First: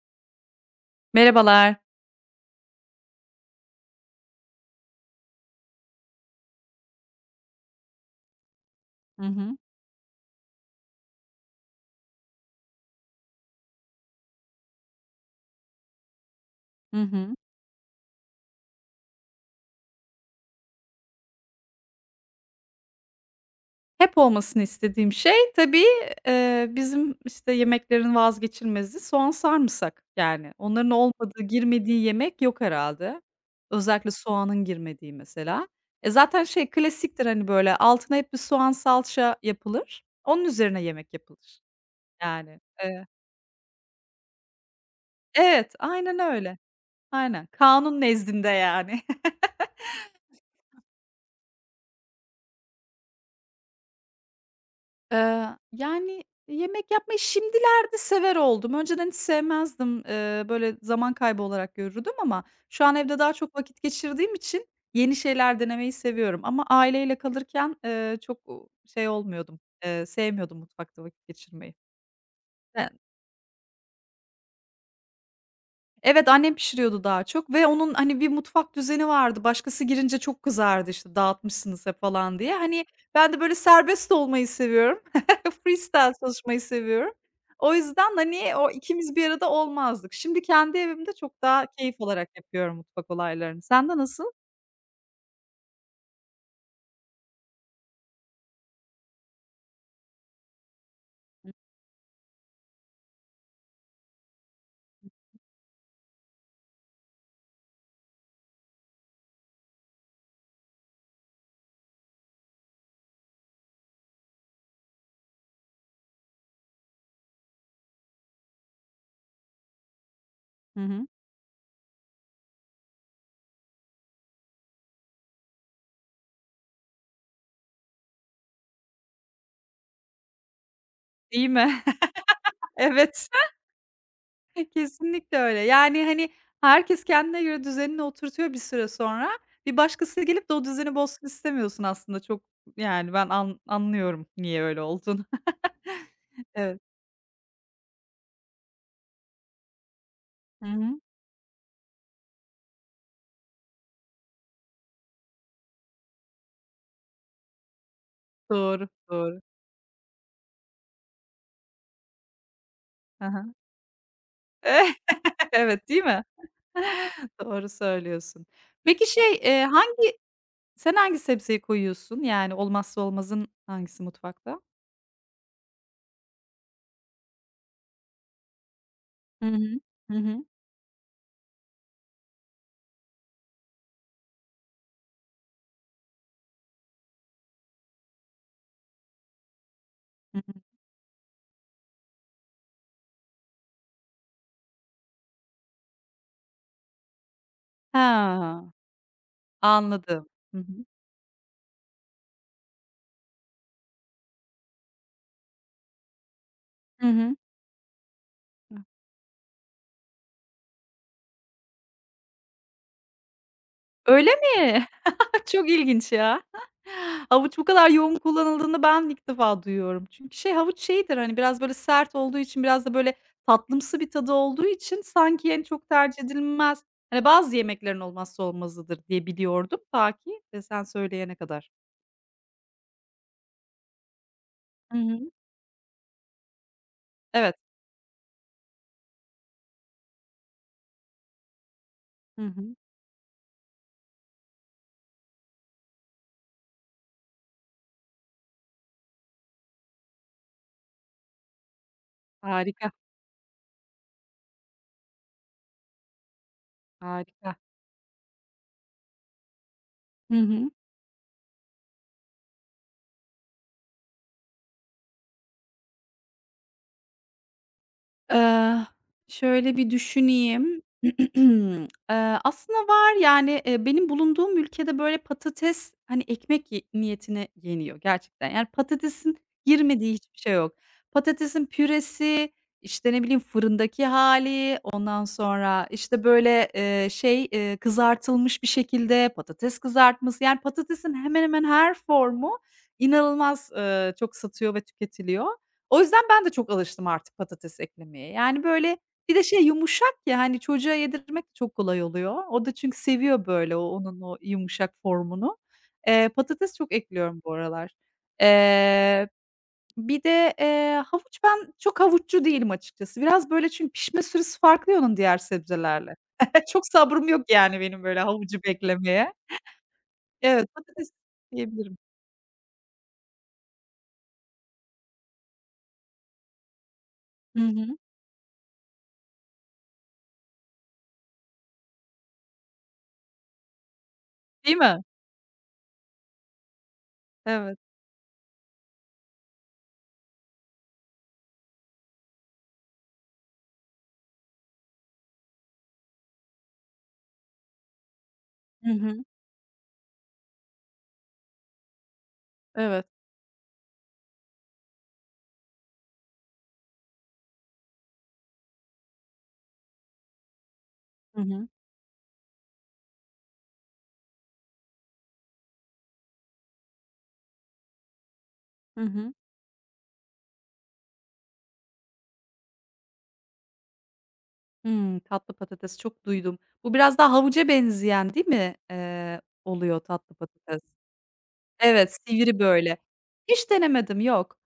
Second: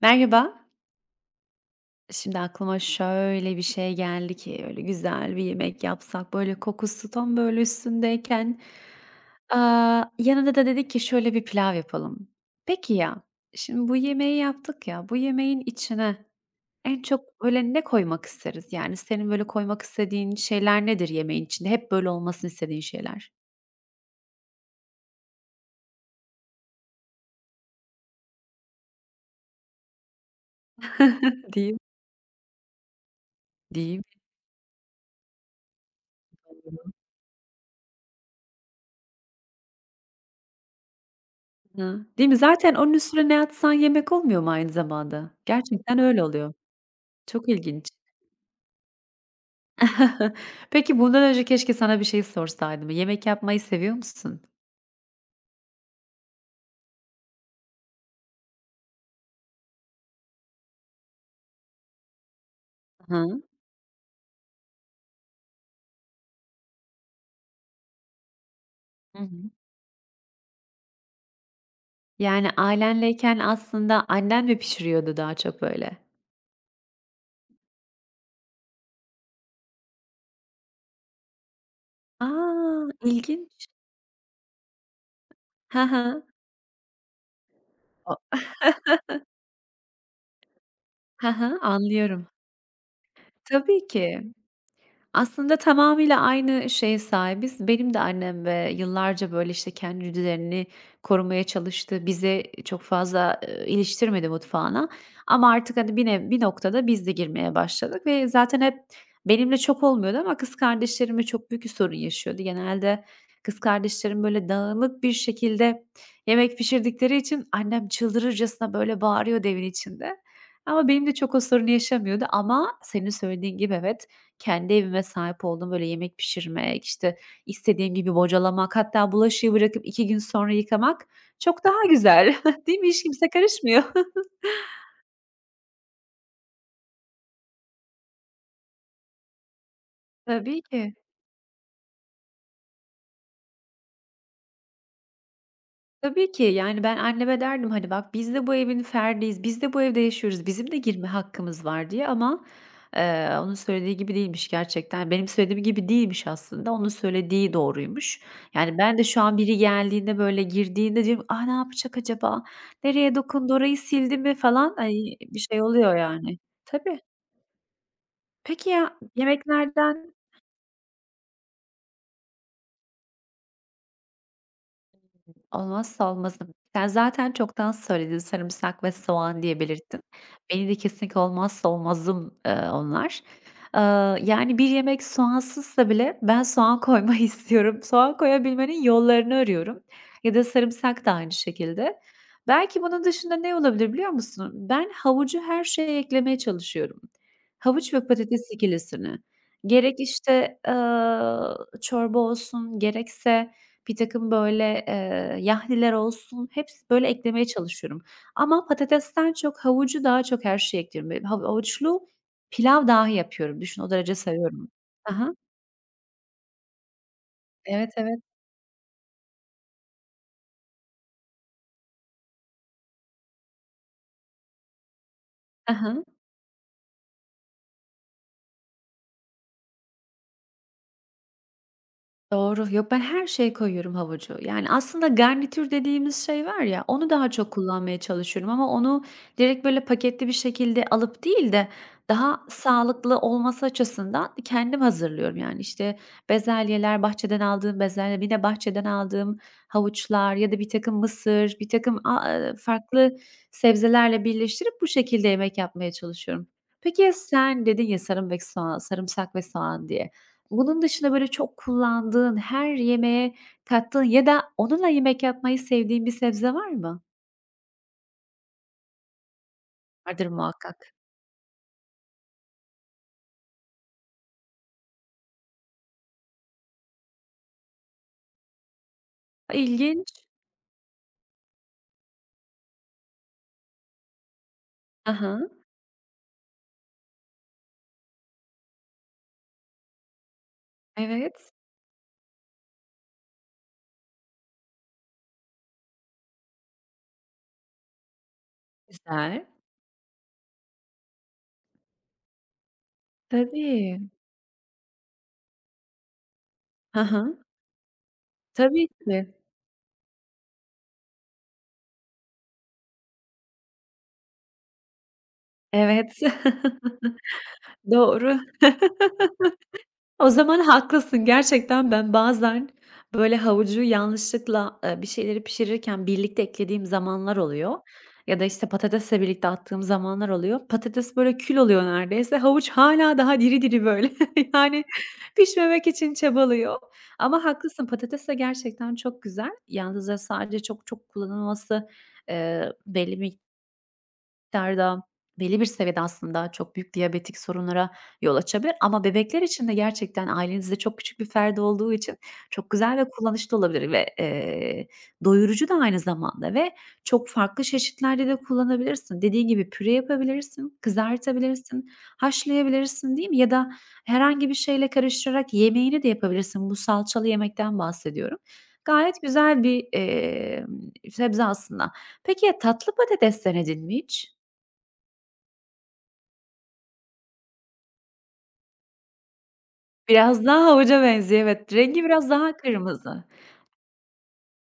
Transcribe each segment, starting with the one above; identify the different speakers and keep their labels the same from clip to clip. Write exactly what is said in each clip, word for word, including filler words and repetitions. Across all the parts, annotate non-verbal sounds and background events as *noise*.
Speaker 1: Merhaba.
Speaker 2: Merhabalar.
Speaker 1: Şimdi aklıma şöyle bir şey geldi ki, öyle güzel bir yemek yapsak, böyle kokusu tam böyle üstündeyken,
Speaker 2: Hı hı.
Speaker 1: aaa, yanında da dedik ki şöyle bir pilav yapalım. Peki ya, şimdi bu yemeği yaptık ya, bu yemeğin içine
Speaker 2: Hı
Speaker 1: en
Speaker 2: hı.
Speaker 1: çok böyle ne koymak isteriz? Yani senin böyle koymak istediğin şeyler nedir yemeğin içinde? Hep böyle olmasını istediğin şeyler.
Speaker 2: Hep olmasını istediğim şey tabii, eee, bizim, işte, yemeklerin vazgeçilmezi soğan, sarımsak. Yani onların olmadığı,
Speaker 1: *laughs* Değil mi?
Speaker 2: girmediği yemek yok herhâlde.
Speaker 1: Değil mi?
Speaker 2: Özellikle soğanın girmediği mesela. E, zaten şey klasiktir, hani, böyle, altına hep bir soğan salça yapılır. Onun üzerine yemek yapılır.
Speaker 1: Hı. Değil mi?
Speaker 2: Yani,
Speaker 1: Zaten onun
Speaker 2: eee
Speaker 1: üstüne ne atsan yemek olmuyor mu aynı zamanda?
Speaker 2: Evet,
Speaker 1: Gerçekten
Speaker 2: aynen
Speaker 1: öyle oluyor.
Speaker 2: öyle. Aynen.
Speaker 1: Çok ilginç.
Speaker 2: Kanun nezdinde yani.
Speaker 1: *laughs* Peki, bundan önce keşke sana bir şey sorsaydım. Yemek yapmayı seviyor musun?
Speaker 2: Eee, Yani, yemek yapmayı şimdilerde sever oldum. Önceden hiç sevmezdim. Eee, böyle zaman kaybı olarak görürdüm ama şu an
Speaker 1: Hı
Speaker 2: evde daha
Speaker 1: hı.
Speaker 2: çok vakit geçirdiğim için yeni şeyler denemeyi seviyorum ama aileyle kalırken, eee, çok, şey
Speaker 1: Hı
Speaker 2: olmuyordum, eee, sevmiyordum mutfakta vakit geçirmeyi.
Speaker 1: Yani ailenleyken aslında annen mi pişiriyordu daha çok böyle?
Speaker 2: Evet, annem pişiriyordu daha çok ve onun, hani, bir mutfak düzeni vardı. Başkası girince çok kızardı, işte, "Dağıtmışsınız hep." falan diye. Hani,
Speaker 1: A!
Speaker 2: ben de böyle
Speaker 1: İlginç.
Speaker 2: serbest olmayı seviyorum. *laughs*
Speaker 1: Hı
Speaker 2: Freestyle
Speaker 1: hı.
Speaker 2: çalışmayı seviyorum. O yüzden,
Speaker 1: A
Speaker 2: hani, o ikimiz bir arada olmazdık. Şimdi kendi evimde
Speaker 1: Hı
Speaker 2: çok
Speaker 1: hı,
Speaker 2: daha keyif alarak
Speaker 1: anlıyorum.
Speaker 2: yapıyorum mutfak olaylarını.
Speaker 1: Tabii
Speaker 2: Sen de
Speaker 1: ki.
Speaker 2: nasıl?
Speaker 1: Aslında tamamıyla aynı şeye sahibiz. Benim de annem, ve yıllarca, böyle, işte, kendi düzenini korumaya çalıştı. Bize çok fazla, eee, iliştirmedi mutfağına ama artık, hani, bir nev bir noktada biz de girmeye başladık ve zaten hep benimle çok olmuyordu ama kız kardeşlerimle çok büyük bir sorun yaşıyordu. Genelde kız kardeşlerim, böyle, dağınık bir şekilde yemek pişirdikleri için annem çıldırırcasına, böyle, bağırıyordu evin içinde
Speaker 2: Hı
Speaker 1: ama
Speaker 2: hı.
Speaker 1: benim de çok o sorunu yaşamıyordu ama senin söylediğin gibi evet, kendi evime sahip olduğum Böyle yemek pişirmek, işte, istediğim gibi bocalamak, hatta bulaşığı bırakıp iki gün sonra yıkamak
Speaker 2: Değil
Speaker 1: çok
Speaker 2: mi?
Speaker 1: daha güzel.
Speaker 2: *laughs*
Speaker 1: *laughs* Değil mi? Hiç
Speaker 2: Evet,
Speaker 1: kimse karışmıyor.
Speaker 2: *laughs* kesinlikle öyle. Yani, hani, herkes kendine göre düzenini oturtuyor bir süre sonra. Bir başkası
Speaker 1: *laughs*
Speaker 2: gelip de
Speaker 1: Tabii
Speaker 2: o düzeni
Speaker 1: ki.
Speaker 2: bozsun istemiyorsun aslında. Çok, yani, ben an anlıyorum niye öyle olduğunu. *laughs*
Speaker 1: Tabii ki.
Speaker 2: Evet.
Speaker 1: Yani, ben anneme derdim, hani, "Bak, biz de bu evin ferdiyiz, biz de bu evde yaşıyoruz,
Speaker 2: Hı
Speaker 1: bizim de
Speaker 2: hı.
Speaker 1: girme hakkımız var." diye ama, eee, onun söylediği gibi değilmiş gerçekten. Benim söylediğim gibi değilmiş aslında, onun söylediği doğruymuş. Yani,
Speaker 2: Doğru,
Speaker 1: ben de şu an
Speaker 2: doğru.
Speaker 1: biri geldiğinde, böyle, girdiğinde diyorum, ah ne yapacak acaba? Nereye
Speaker 2: Hı.
Speaker 1: dokundu? Orayı sildi mi?" falan. Ay, bir
Speaker 2: *laughs*
Speaker 1: şey
Speaker 2: Evet,
Speaker 1: oluyor
Speaker 2: değil mi?
Speaker 1: yani. Tabii.
Speaker 2: *laughs* Doğru söylüyorsun.
Speaker 1: Peki ya,
Speaker 2: Peki, şey, eee,
Speaker 1: yemeklerden
Speaker 2: hangi sen hangi sebzeyi koyuyorsun? Yani olmazsa olmazın hangisi mutfakta?
Speaker 1: Olmazsa olmazım. Sen zaten çoktan söyledin, sarımsak ve soğan
Speaker 2: Hı
Speaker 1: diye
Speaker 2: hı.
Speaker 1: belirttin.
Speaker 2: Hı hı.
Speaker 1: Benim de kesinlikle olmazsa olmazım, eee, onlar. Eee, yani bir yemek soğansızsa bile ben soğan koymayı *laughs* istiyorum. Soğan koyabilmenin yollarını arıyorum ya
Speaker 2: Hı
Speaker 1: da
Speaker 2: hı.
Speaker 1: sarımsak da aynı şekilde. Belki bunun dışında ne olabilir biliyor musun? Ben havucu her şeye eklemeye çalışıyorum. Havuç
Speaker 2: Ha,
Speaker 1: ve patates ikilisini. Gerek,
Speaker 2: anladım. Hı
Speaker 1: işte,
Speaker 2: hı.
Speaker 1: eee, çorba olsun gerekse Birtakım, böyle, eee, yahniler olsun, hepsi
Speaker 2: Hı
Speaker 1: böyle
Speaker 2: hı.
Speaker 1: eklemeye çalışıyorum. Ama patatesten çok havucu daha çok her şeye ekliyorum. Böyle hav havuçlu pilav dahi yapıyorum. Düşün, o derece
Speaker 2: Öyle
Speaker 1: seviyorum.
Speaker 2: mi?
Speaker 1: Hı hı.
Speaker 2: *laughs* Çok ilginç ya. *laughs* Havuç bu kadar
Speaker 1: Evet,
Speaker 2: yoğun
Speaker 1: evet.
Speaker 2: kullanıldığını ben ilk defa duyuyorum. Çünkü şey havuç şeydir, hani, biraz böyle sert olduğu için, biraz da böyle tatlımsı bir tadı olduğu için sanki, yani,
Speaker 1: Hı
Speaker 2: çok
Speaker 1: hı.
Speaker 2: tercih edilmez. Hani, bazı yemeklerin olmazsa olmazıdır diye biliyordum ta ki, eee, sen söyleyene kadar.
Speaker 1: Doğru. Yok, ben her şeye koyuyorum havucu. Yani,
Speaker 2: Hı
Speaker 1: aslında
Speaker 2: hı.
Speaker 1: garnitür dediğimiz şey var ya, onu daha çok
Speaker 2: Evet.
Speaker 1: kullanmaya çalışıyorum ama onu direkt, böyle, paketli bir şekilde alıp değil de daha
Speaker 2: Hı hı.
Speaker 1: sağlıklı olması açısından kendim hazırlıyorum. Yani, işte, bezelyeler, bahçeden aldığım bezelye, yine bahçeden aldığım havuçlar ya da bir takım mısır, birtakım a aaa,
Speaker 2: Harika,
Speaker 1: farklı sebzelerle birleştirip bu şekilde yemek yapmaya çalışıyorum. Peki ya
Speaker 2: harika.
Speaker 1: sen, dedin ya sarımsak ve soğan sarımsak ve soğan diye.
Speaker 2: Hı hı.
Speaker 1: Bunun dışında böyle çok kullandığın, her yemeğe kattığın ya da onunla yemek yapmayı sevdiğin bir sebze var mı?
Speaker 2: Eee, Şöyle bir
Speaker 1: Vardır muhakkak.
Speaker 2: düşüneyim. *clears throat* Eee, aslında var, yani, eee, benim bulunduğum ülkede, böyle, patates, hani, ekmek ye niyetine yeniyor gerçekten. Yani, patatesin
Speaker 1: A, ilginç.
Speaker 2: girmediği hiçbir şey yok. Patatesin püresi, işte, ne bileyim, fırındaki hali,
Speaker 1: Hı
Speaker 2: ondan
Speaker 1: hı.
Speaker 2: sonra, işte, böyle, eee, şey, eee, kızartılmış bir şekilde, patates kızartması, yani, patatesin hemen
Speaker 1: Evet.
Speaker 2: hemen her formu inanılmaz, eee, çok satıyor ve tüketiliyor. O yüzden ben de çok alıştım artık patates eklemeye. Yani, böyle, bir de
Speaker 1: Güzel.
Speaker 2: şey yumuşak ya, hani, çocuğa yedirmek de çok kolay oluyor. O da çünkü seviyor, böyle, o
Speaker 1: Tabii.
Speaker 2: onun o yumuşak formunu. Eee, patates çok
Speaker 1: Hı hı.
Speaker 2: ekliyorum bu aralar.
Speaker 1: Tabii ki.
Speaker 2: Eee, Bir de, eee, havuç ben çok havuççu değilim açıkçası. Biraz, böyle, çünkü pişme süresi farklı ya onun diğer
Speaker 1: Evet.
Speaker 2: sebzelerle. *laughs* Çok
Speaker 1: *laughs*
Speaker 2: sabrım yok, yani, benim böyle
Speaker 1: Doğru.
Speaker 2: havucu beklemeye.
Speaker 1: O zaman
Speaker 2: Evet, patates
Speaker 1: haklısın. Gerçekten
Speaker 2: diyebilirim.
Speaker 1: ben bazen, böyle, havucu yanlışlıkla, eee, bir şeyleri pişirirken birlikte eklediğim zamanlar
Speaker 2: Hı
Speaker 1: oluyor
Speaker 2: hı.
Speaker 1: ya da, işte, patatesle birlikte attığım zamanlar oluyor. Patates, böyle, kül oluyor neredeyse. Havuç hala daha diri diri, böyle, *laughs*
Speaker 2: Değil
Speaker 1: yani,
Speaker 2: mi?
Speaker 1: pişmemek için çabalıyor. Ama
Speaker 2: Evet.
Speaker 1: haklısın, patates de gerçekten çok güzel. Yalnızca sadece çok çok kullanılması, eee, belli bir miktarda, belli bir seviyede aslında çok büyük diyabetik sorunlara yol açabilir
Speaker 2: Hı
Speaker 1: ama
Speaker 2: hı.
Speaker 1: bebekler için de gerçekten ailenizde çok küçük bir ferdi olduğu için çok güzel
Speaker 2: Evet.
Speaker 1: ve kullanışlı olabilir ve, eee, doyurucu da aynı zamanda ve çok farklı çeşitlerde de kullanabilirsin. Dediğin gibi püre yapabilirsin,
Speaker 2: Hı hı.
Speaker 1: kızartabilirsin, haşlayabilirsin, değil mi? Ya da herhangi bir şeyle karıştırarak yemeğini de yapabilirsin. Bu salçalı yemekten bahsediyorum.
Speaker 2: Hı
Speaker 1: Gayet
Speaker 2: hı.
Speaker 1: güzel bir, emm, sebze aslında. Peki ya tatlı patates denedin mi hiç?
Speaker 2: Hımm, tatlı patates çok duydum. Bu biraz daha havuca benzeyen değil mi, eee, oluyor tatlı
Speaker 1: Biraz daha
Speaker 2: patates?
Speaker 1: havuca benziyor, evet. Rengi
Speaker 2: Evet,
Speaker 1: biraz daha
Speaker 2: sivri böyle.
Speaker 1: kırmızı.
Speaker 2: Hiç denemedim, yok.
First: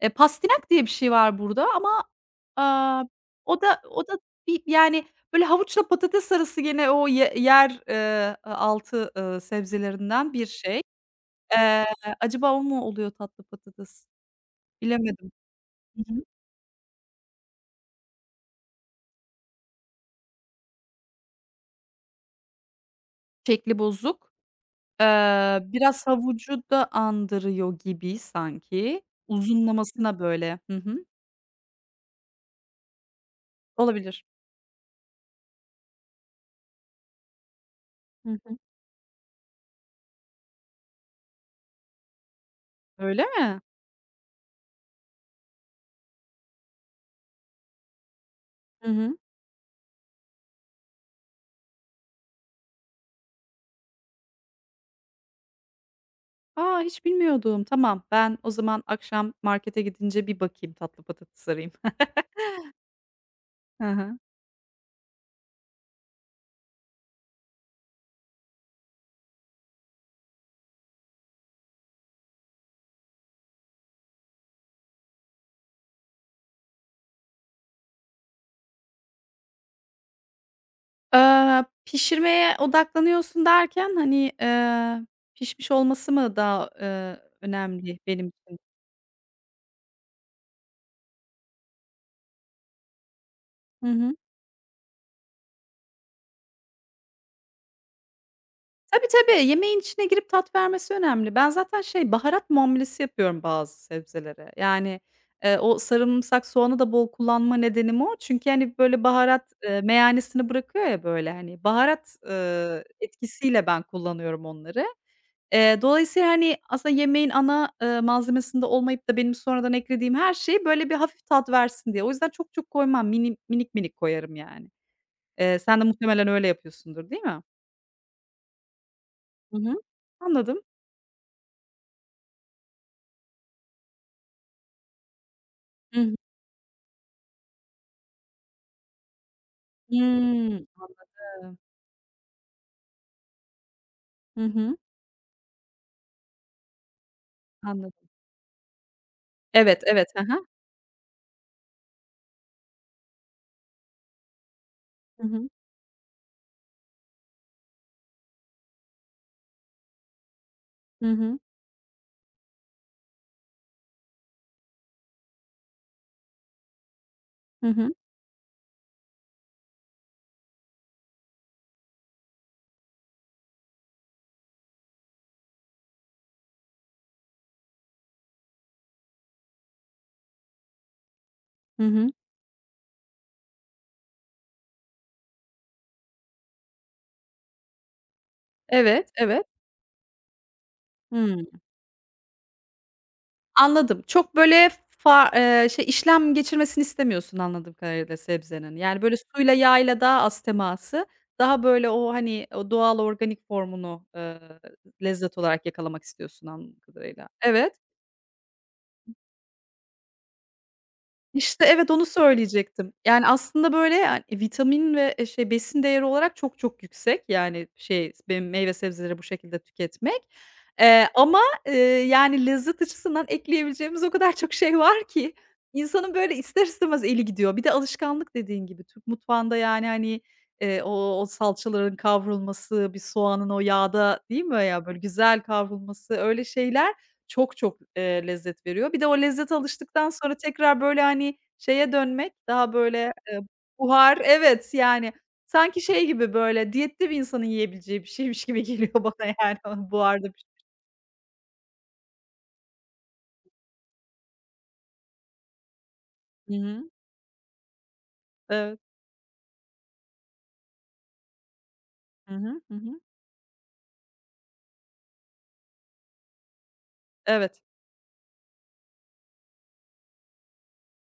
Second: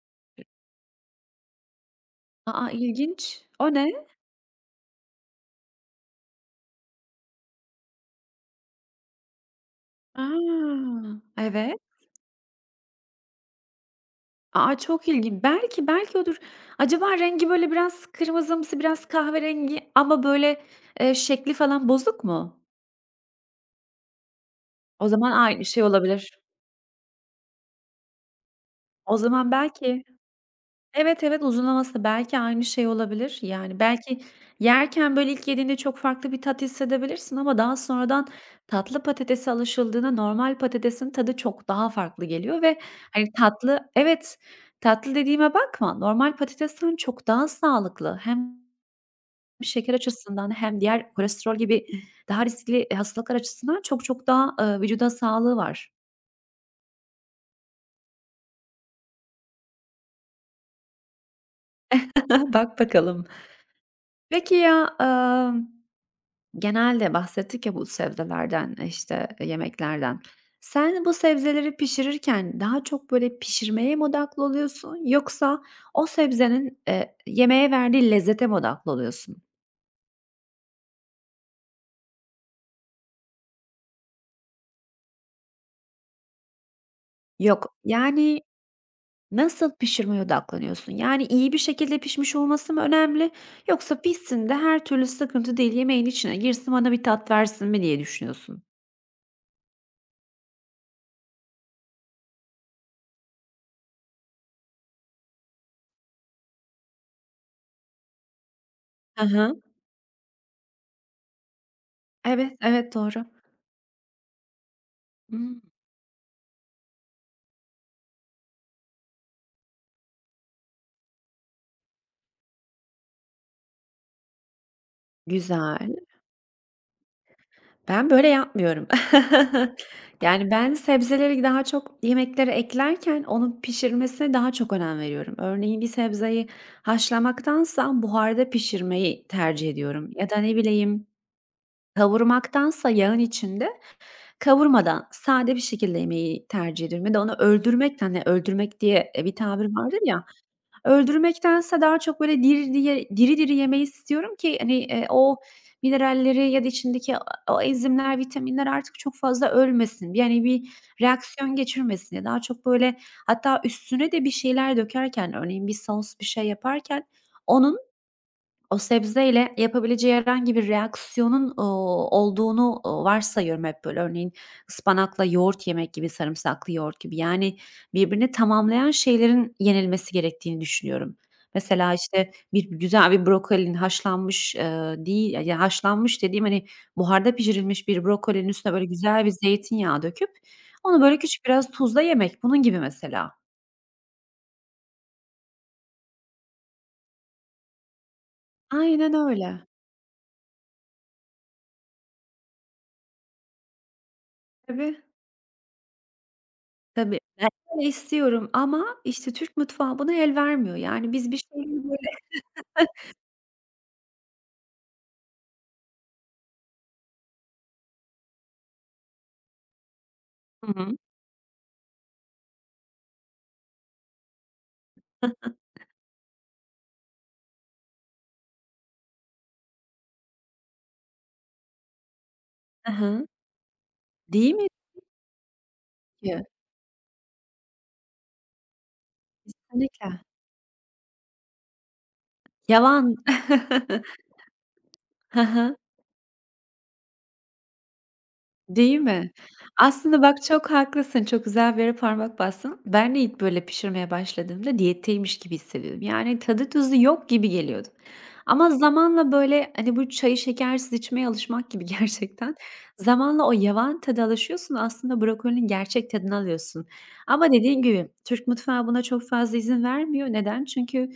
Speaker 2: E, pastinak diye bir şey var burada ama,
Speaker 1: A!
Speaker 2: aaa,
Speaker 1: İlginç.
Speaker 2: o
Speaker 1: O
Speaker 2: da
Speaker 1: ne?
Speaker 2: o da bir yani, böyle, havuçla patates arası gene o ye yer, eee, a altı, ııı, sebzelerinden bir şey.
Speaker 1: A! Evet.
Speaker 2: Eee, Acaba o mu oluyor tatlı patates?
Speaker 1: A! Çok
Speaker 2: Bilemedim.
Speaker 1: ilgin Belki,
Speaker 2: Hı hı.
Speaker 1: belki odur. Acaba rengi böyle biraz kırmızımsı, biraz kahverengi ama böyle, eee, şekli falan bozuk mu?
Speaker 2: Şekli bozuk.
Speaker 1: O zaman
Speaker 2: Eee,
Speaker 1: aynı şey
Speaker 2: biraz
Speaker 1: olabilir.
Speaker 2: havucu da andırıyor gibi sanki.
Speaker 1: O zaman belki
Speaker 2: Uzunlamasına böyle. Hı hı.
Speaker 1: Evet, evet, uzunlaması da belki aynı şey olabilir. Yani, belki
Speaker 2: Olabilir.
Speaker 1: yerken, böyle, ilk yediğinde çok farklı bir tat hissedebilirsin ama daha sonradan
Speaker 2: Hı hı.
Speaker 1: tatlı patatese alışıldığında normal patatesin tadı çok daha farklı geliyor ve,
Speaker 2: Öyle
Speaker 1: hani,
Speaker 2: mi?
Speaker 1: tatlı Evet, tatlı dediğime bakma, normal patatesten çok daha sağlıklı hem
Speaker 2: Hı hı.
Speaker 1: şeker açısından hem diğer kolesterol gibi daha riskli, e, hastalıklar açısından çok çok daha, eee, vücuda sağlığı var.
Speaker 2: A, hiç bilmiyordum. Tamam, ben o zaman akşam markete gidince bir bakayım, tatlı patates arayayım.
Speaker 1: *laughs* Bak bakalım.
Speaker 2: Hı hı. *laughs*
Speaker 1: Peki ya, Genelde bahsettik ya bu sebzelerden, e, işte, eee, yemeklerden. Sen bu sebzeleri pişirirken daha çok böyle pişirmeye mi odaklı oluyorsun yoksa o sebzenin, eee, yemeğe verdiği lezzete mi odaklı oluyorsun?
Speaker 2: Eee, pişirmeye odaklanıyorsun derken, hani, eee, pişmiş olması mı daha, eee,
Speaker 1: Yok,
Speaker 2: önemli benim
Speaker 1: yani
Speaker 2: için?
Speaker 1: nasıl pişirmeye odaklanıyorsun? Yani iyi bir şekilde pişmiş olması mı önemli
Speaker 2: Hı
Speaker 1: yoksa
Speaker 2: hı.
Speaker 1: pişsin de her türlü sıkıntı değil, yemeğin içine girsin, bana bir tat versin mi diye düşünüyorsun?
Speaker 2: Tabii, tabii. Yemeğin içine girip tat vermesi önemli. Ben zaten şey, baharat muamelesi yapıyorum bazı sebzelere. Yani, eee, o sarımsak, soğanı da bol kullanma nedenim o. Çünkü, hani, böyle
Speaker 1: Hı
Speaker 2: baharat,
Speaker 1: hı.
Speaker 2: eee, meyanesini bırakıyor ya böyle, hani, baharat,
Speaker 1: Evet,
Speaker 2: ııı,
Speaker 1: evet, doğru.
Speaker 2: etkisiyle ben kullanıyorum onları.
Speaker 1: Hımm,
Speaker 2: Eee, dolayısıyla, hani, aslında yemeğin ana, ııı, malzemesinde olmayıp da benim sonradan eklediğim her şey böyle bir hafif tat versin diye. O yüzden çok çok koymam. Mini minik minik koyarım yani. Eee, sen de
Speaker 1: güzel.
Speaker 2: muhtemelen öyle yapıyorsundur, değil mi?
Speaker 1: Ben böyle yapmıyorum.
Speaker 2: Hı
Speaker 1: *laughs*
Speaker 2: hı.
Speaker 1: Yani,
Speaker 2: Anladım.
Speaker 1: ben sebzeleri daha çok yemeklere eklerken onun pişirmesine daha çok önem veriyorum. Örneğin bir
Speaker 2: Hı hı.
Speaker 1: sebzeyi haşlamaktansa buharda pişirmeyi tercih ediyorum ya da ne
Speaker 2: Hımm,
Speaker 1: bileyim
Speaker 2: anladım.
Speaker 1: kavurmaktansa yağın içinde
Speaker 2: Hı hı,
Speaker 1: kavurmadan sade bir şekilde yemeyi tercih ediyorum ya da onu öldürmekten,
Speaker 2: anladım.
Speaker 1: hani, öldürmek diye, e, bir tabir
Speaker 2: Evet,
Speaker 1: vardır
Speaker 2: evet. Hı
Speaker 1: ya
Speaker 2: hı.
Speaker 1: Öldürmektense daha çok böyle diri diye diri diri yemeyi istiyorum ki, hani, eee,
Speaker 2: Hı
Speaker 1: o
Speaker 2: hı.
Speaker 1: mineralleri ya da içindeki o enzimler, vitaminler artık çok fazla ölmesin. Yani bir
Speaker 2: Hı hı.
Speaker 1: reaksiyon geçirmesin diye. Daha çok böyle hatta üstüne de bir şeyler dökerken örneğin bir sos, bir şey yaparken
Speaker 2: Hı
Speaker 1: onun
Speaker 2: hı.
Speaker 1: o sebzeyle yapabileceği herhangi bir reaksiyonun, ooo, olduğunu, ooo, varsayıyorum hep böyle. Örneğin ıspanakla yoğurt yemek gibi, sarımsaklı yoğurt gibi. Yani birbirini tamamlayan şeylerin yenilmesi gerektiğini düşünüyorum.
Speaker 2: Hı
Speaker 1: Mesela,
Speaker 2: hı.
Speaker 1: işte, bir güzel bir brokolinin haşlanmış, eee, değil, ya, haşlanmış dediğim, hani, buharda pişirilmiş bir brokolinin üstüne böyle
Speaker 2: Evet,
Speaker 1: güzel bir
Speaker 2: evet.
Speaker 1: zeytinyağı döküp onu böyle
Speaker 2: Hımm,
Speaker 1: küçük biraz tuzla yemek. Bunun gibi mesela.
Speaker 2: anladım. Çok böyle fa eee, şey, işlem geçirmesini istemiyorsun anladığım kadarıyla sebzenin. Yani,
Speaker 1: Aynen
Speaker 2: böyle, suyla
Speaker 1: öyle.
Speaker 2: yağıyla daha az teması, daha böyle o, hani, o doğal organik formunu, eee,
Speaker 1: Tabii.
Speaker 2: lezzet olarak yakalamak istiyorsun anladığım
Speaker 1: Tabii,
Speaker 2: kadarıyla.
Speaker 1: ben
Speaker 2: Evet.
Speaker 1: öyle istiyorum ama, işte, Türk mutfağı buna el vermiyor. Yani biz bir
Speaker 2: İşte,
Speaker 1: şeyleri
Speaker 2: evet, onu
Speaker 1: böyle
Speaker 2: söyleyecektim. Yani, aslında, böyle, yani, e, vitamin ve, eee, şey, besin değeri olarak çok çok yüksek. Yani, şey, benim meyve sebzeleri bu şekilde tüketmek.
Speaker 1: Hı hı.
Speaker 2: Eee, ama, eee, Yani, lezzet açısından ekleyebileceğimiz o kadar çok şey var ki insanın, böyle, ister istemez eli gidiyor. Bir de alışkanlık dediğin gibi Türk mutfağında, yani, hani, eee, o o salçaların
Speaker 1: Hı
Speaker 2: kavrulması, bir
Speaker 1: hı.
Speaker 2: soğanın o yağda, değil
Speaker 1: Değil
Speaker 2: mi,
Speaker 1: mi
Speaker 2: ya, böyle, güzel kavrulması,
Speaker 1: ki?
Speaker 2: öyle şeyler çok çok, eee, lezzet veriyor. Bir de o lezzete alıştıktan
Speaker 1: Kesinlikle.
Speaker 2: sonra tekrar, böyle, hani, şeye dönmek, daha, böyle,
Speaker 1: Yavan.
Speaker 2: eee,
Speaker 1: *laughs*
Speaker 2: buhar Evet, yani,
Speaker 1: Hı hı.
Speaker 2: sanki şey gibi, böyle, diyette bir insanın yiyebileceği bir şeymiş gibi *laughs* geliyor
Speaker 1: Değil mi?
Speaker 2: bana, yani, o
Speaker 1: Aslında
Speaker 2: buharda piş.
Speaker 1: bak çok haklısın, çok güzel bir yere parmak bastın. Ben de ilk böyle pişirmeye başladığımda diyetteymiş gibi hissediyordum. Yani
Speaker 2: Hı
Speaker 1: tadı
Speaker 2: hı.
Speaker 1: tuzu yok gibi geliyordu. Ama
Speaker 2: Evet.
Speaker 1: zamanla böyle, hani, bu çayı şekersiz içmeye alışmak gibi *laughs*
Speaker 2: Hı
Speaker 1: gerçekten.
Speaker 2: hı. Hı hı.
Speaker 1: Zamanla o yavan tadı alışıyorsun, aslında brokolinin gerçek tadını alıyorsun. Ama
Speaker 2: Evet,
Speaker 1: dediğin gibi Türk mutfağı buna çok fazla izin vermiyor. Neden? Çünkü,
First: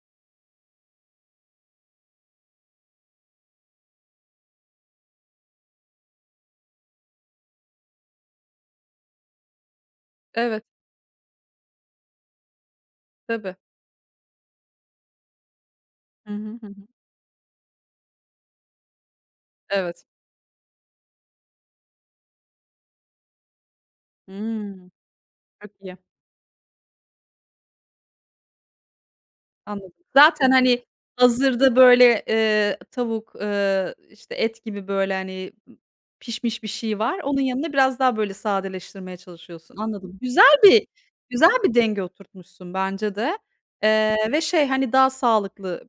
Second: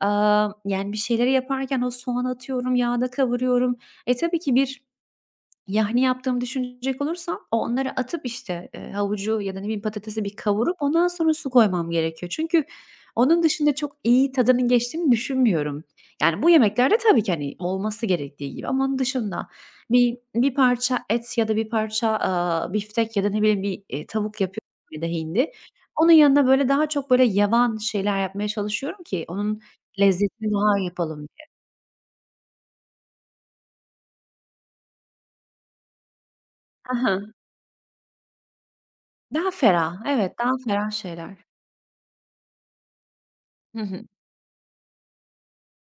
Speaker 1: aaa, yani, bir şeyleri yaparken o soğan atıyorum, yağda kavuruyorum. E, tabii ki bir Yahni yaptığımı düşünecek olursam o onları atıp, işte, eee, havucu ya da ne bileyim patatesi bir
Speaker 2: evet,
Speaker 1: kavurup ondan sonra su koymam gerekiyor. Çünkü onun
Speaker 2: tabii.
Speaker 1: dışında çok iyi tadının geçtiğini düşünmüyorum.
Speaker 2: Hı
Speaker 1: Yani bu
Speaker 2: hı. Hı hı.
Speaker 1: yemeklerde tabii ki, hani, olması gerektiği gibi ama onun dışında
Speaker 2: Evet.
Speaker 1: bir bir parça et ya da bir parça, aaa, biftek ya da ne bileyim bir, eee, tavuk yapıyorum
Speaker 2: Hımm.
Speaker 1: ya da hindi.
Speaker 2: Çok iyi.
Speaker 1: Onun yanına, böyle, daha çok, böyle, yavan şeyler yapmaya çalışıyorum ki onun
Speaker 2: Anladım. Zaten,
Speaker 1: lezzetini daha
Speaker 2: hani,
Speaker 1: iyi yapalım diye.
Speaker 2: hazırda, böyle, eee, tavuk, eee, işte, et gibi, böyle, hani, pişmiş bir şey var.
Speaker 1: Hı
Speaker 2: Onun yanına biraz daha, böyle, sadeleştirmeye
Speaker 1: Daha
Speaker 2: çalışıyorsun.
Speaker 1: ferah,
Speaker 2: Anladım.
Speaker 1: evet, daha
Speaker 2: Güzel bir
Speaker 1: ferah şeyler.
Speaker 2: güzel bir denge oturtmuşsun bence de,
Speaker 1: Hı hı.
Speaker 2: eee, ve şey, hani, daha sağlıklı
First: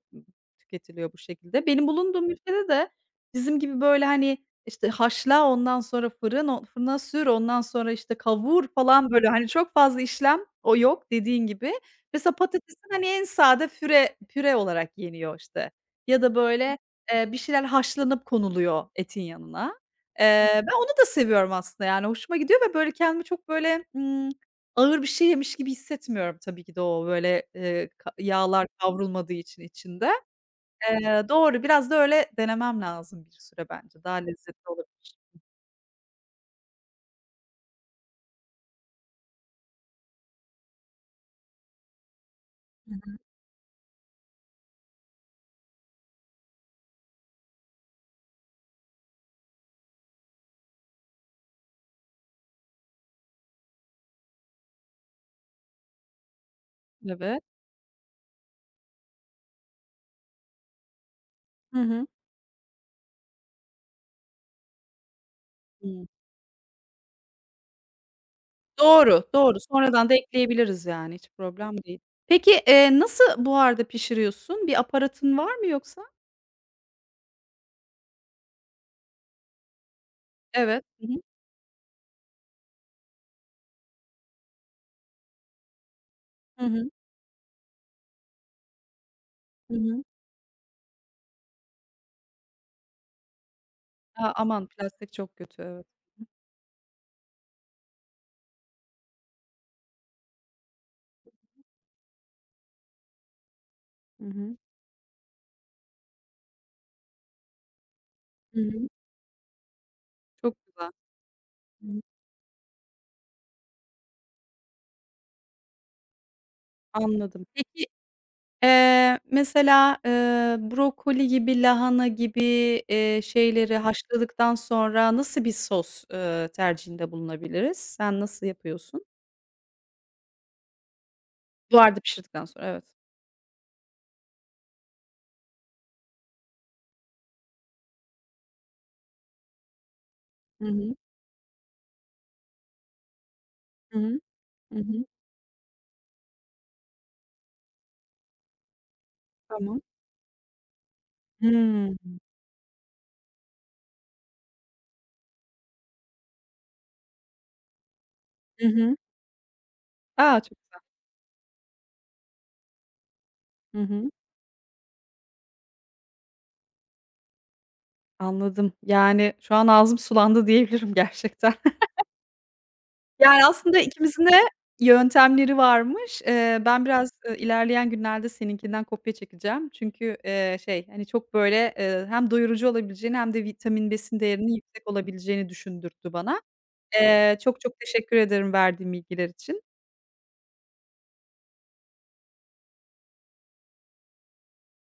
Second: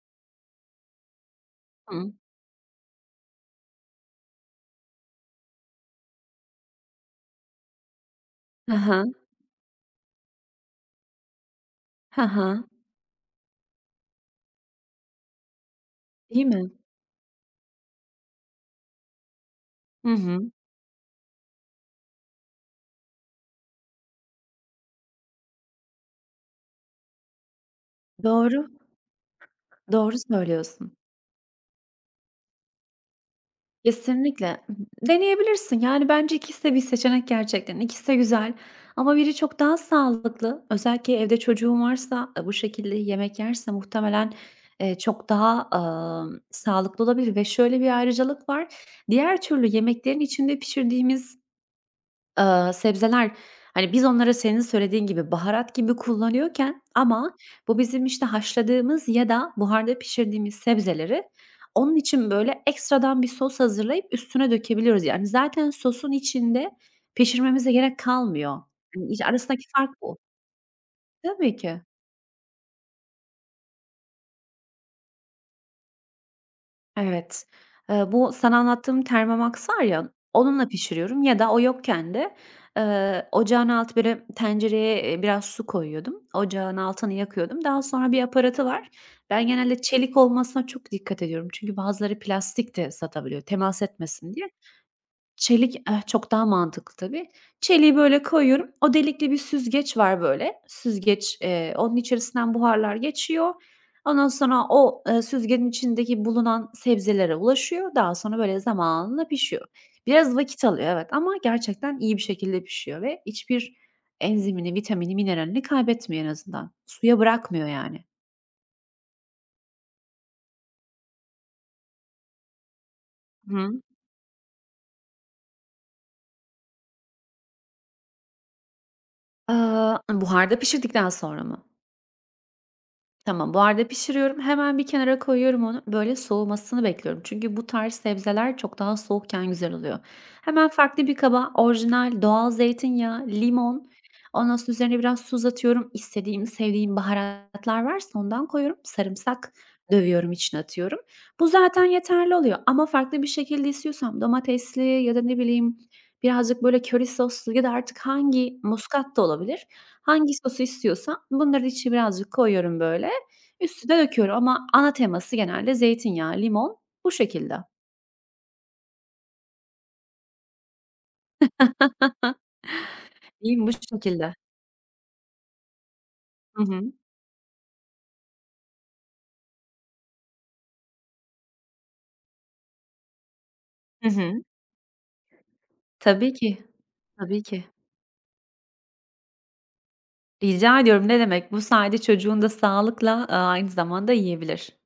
Speaker 2: tüketiliyor bu şekilde. Benim
Speaker 1: Hı.
Speaker 2: bulunduğum ülkede de bizim gibi, böyle, hani, işte, haşla, ondan sonra fırın o fırına sür, ondan sonra, işte, kavur
Speaker 1: Hı hı.
Speaker 2: falan, böyle, hani, çok fazla işlem o yok dediğin gibi.
Speaker 1: Hı
Speaker 2: Mesela
Speaker 1: hı.
Speaker 2: patatesin, hani, en sade püre püre olarak yeniyor, işte, ya da,
Speaker 1: Değil mi?
Speaker 2: böyle, eee, bir şeyler haşlanıp konuluyor etin yanına.
Speaker 1: Hı
Speaker 2: Eee,
Speaker 1: hı.
Speaker 2: ben onu da seviyorum aslında, yani, hoşuma gidiyor ve, böyle, kendimi çok, böyle, ımm, ağır bir şey yemiş gibi hissetmiyorum tabii ki de o, böyle, eee, ka yağlar
Speaker 1: Doğru,
Speaker 2: kavrulmadığı için içinde.
Speaker 1: doğru söylüyorsun.
Speaker 2: Eee, doğru, biraz da öyle denemem lazım bir süre bence. Daha
Speaker 1: Kesinlikle.
Speaker 2: lezzetli olabilir.
Speaker 1: Deneyebilirsin. Yani bence ikisi de bir seçenek gerçekten. İkisi de güzel ama biri çok daha sağlıklı. Özellikle evde çocuğun varsa, eee, bu şekilde
Speaker 2: Hı.
Speaker 1: yemek yerse muhtemelen, eee, çok daha, amm, sağlıklı olabilir ve şöyle bir ayrıcalık var. Diğer türlü yemeklerin içinde pişirdiğimiz Aaa, sebzeler, hani, biz onları senin söylediğin gibi baharat gibi kullanıyorken ama
Speaker 2: Evet.
Speaker 1: bu bizim, işte, haşladığımız ya da buharda pişirdiğimiz sebzeleri
Speaker 2: Hı
Speaker 1: onun
Speaker 2: hı.
Speaker 1: için, böyle, ekstradan bir sos hazırlayıp üstüne dökebiliyoruz. Yani, zaten
Speaker 2: Hı.
Speaker 1: sosun içinde pişirmemize gerek kalmıyor. Hani, iş
Speaker 2: Doğru, doğru.
Speaker 1: arasındaki fark
Speaker 2: Sonradan da
Speaker 1: bu.
Speaker 2: ekleyebiliriz yani, hiç
Speaker 1: Tabii ki.
Speaker 2: problem değil. Peki, eee, nasıl buharda pişiriyorsun? Bir aparatın var mı yoksa?
Speaker 1: Evet. Eee, bu sana anlattığım Thermomix var ya, onunla
Speaker 2: Evet. Hı hı.
Speaker 1: pişiriyorum ya da o yokken de, eee, ocağın altı böyle tencereye, eee, biraz su koyuyordum.
Speaker 2: Hı
Speaker 1: Ocağın
Speaker 2: hı.
Speaker 1: altını yakıyordum. Daha sonra bir aparatı var. Ben
Speaker 2: Hı
Speaker 1: genelde
Speaker 2: hı.
Speaker 1: çelik olmasına çok dikkat ediyorum. Çünkü bazıları plastik de satabiliyor temas
Speaker 2: A,
Speaker 1: etmesin diye.
Speaker 2: aman plastik çok kötü,
Speaker 1: Çelik,
Speaker 2: evet.
Speaker 1: eh, çok daha mantıklı tabii. Çeliği böyle koyuyorum. O delikli bir süzgeç var böyle. Süzgeç, eee, onun içerisinden buharlar geçiyor.
Speaker 2: Hı
Speaker 1: Ondan
Speaker 2: hı.
Speaker 1: sonra o, eee, süzgecin içindeki bulunan sebzelere ulaşıyor. Daha sonra
Speaker 2: Hı
Speaker 1: böyle
Speaker 2: hı.
Speaker 1: zamanla pişiyor. Biraz
Speaker 2: Çok
Speaker 1: vakit alıyor
Speaker 2: güzel.
Speaker 1: evet ama
Speaker 2: Hı
Speaker 1: gerçekten
Speaker 2: hı.
Speaker 1: iyi bir şekilde pişiyor ve hiçbir enzimini, vitamini, mineralini kaybetmiyor en azından. Suya
Speaker 2: Anladım.
Speaker 1: bırakmıyor
Speaker 2: Peki,
Speaker 1: yani.
Speaker 2: eee, mesela, eee, brokoli gibi, lahana gibi, eee,
Speaker 1: Hı
Speaker 2: şeyleri
Speaker 1: hı.
Speaker 2: haşladıktan sonra nasıl bir sos, eee, tercihinde bulunabiliriz? Sen nasıl yapıyorsun?
Speaker 1: Aaa, buharda pişirdikten sonra mı?
Speaker 2: Buharda pişirdikten sonra, evet.
Speaker 1: Tamam, buharda pişiriyorum. Hemen bir kenara koyuyorum onu. Böyle soğumasını bekliyorum. Çünkü bu tarz sebzeler çok daha soğukken güzel oluyor.
Speaker 2: Hı
Speaker 1: Hemen
Speaker 2: hı.
Speaker 1: farklı bir kaba orijinal doğal zeytinyağı, limon,
Speaker 2: Hı hı.
Speaker 1: ondan sonra
Speaker 2: Hı
Speaker 1: üzerine
Speaker 2: hı.
Speaker 1: biraz tuz atıyorum. İstediğim, sevdiğim baharatlar varsa ondan koyuyorum. Sarımsak
Speaker 2: Tamam.
Speaker 1: dövüyorum, içine atıyorum. Bu zaten
Speaker 2: Hıı.
Speaker 1: yeterli oluyor ama farklı bir şekilde istiyorsam domatesli ya da ne bileyim birazcık böyle köri soslu ya da artık hangi
Speaker 2: Hı hı.
Speaker 1: muskat da olabilir. Hangi
Speaker 2: A! Çok.
Speaker 1: sosu istiyorsam bunları içine birazcık koyuyorum böyle.
Speaker 2: Hı
Speaker 1: Üstüne
Speaker 2: hı.
Speaker 1: döküyorum ama ana teması genelde zeytinyağı, limon bu şekilde.
Speaker 2: Anladım. Yani, şu an ağzım sulandı diyebilirim *laughs* gerçekten.
Speaker 1: *laughs*
Speaker 2: Yani,
Speaker 1: Diyeyim bu
Speaker 2: aslında ikimizin de
Speaker 1: şekilde.
Speaker 2: yöntemleri varmış. Eee,
Speaker 1: Hı
Speaker 2: ben
Speaker 1: hı.
Speaker 2: biraz, eee, ilerleyen günlerde seninkinden kopya çekeceğim. Çünkü, eee, şey, hani, çok böyle, eee, hem doyurucu olabileceğini hem de vitamin,
Speaker 1: Hı
Speaker 2: besin
Speaker 1: hı.
Speaker 2: değerinin yüksek olabileceğini düşündürttü
Speaker 1: Tabii
Speaker 2: bana.
Speaker 1: ki,
Speaker 2: Eee,
Speaker 1: tabii
Speaker 2: çok
Speaker 1: ki.
Speaker 2: çok teşekkür ederim verdiğin bilgiler için.
Speaker 1: Rica ediyorum, ne demek. Bu sayede çocuğun da sağlıkla, aaa, aynı zamanda yiyebilir.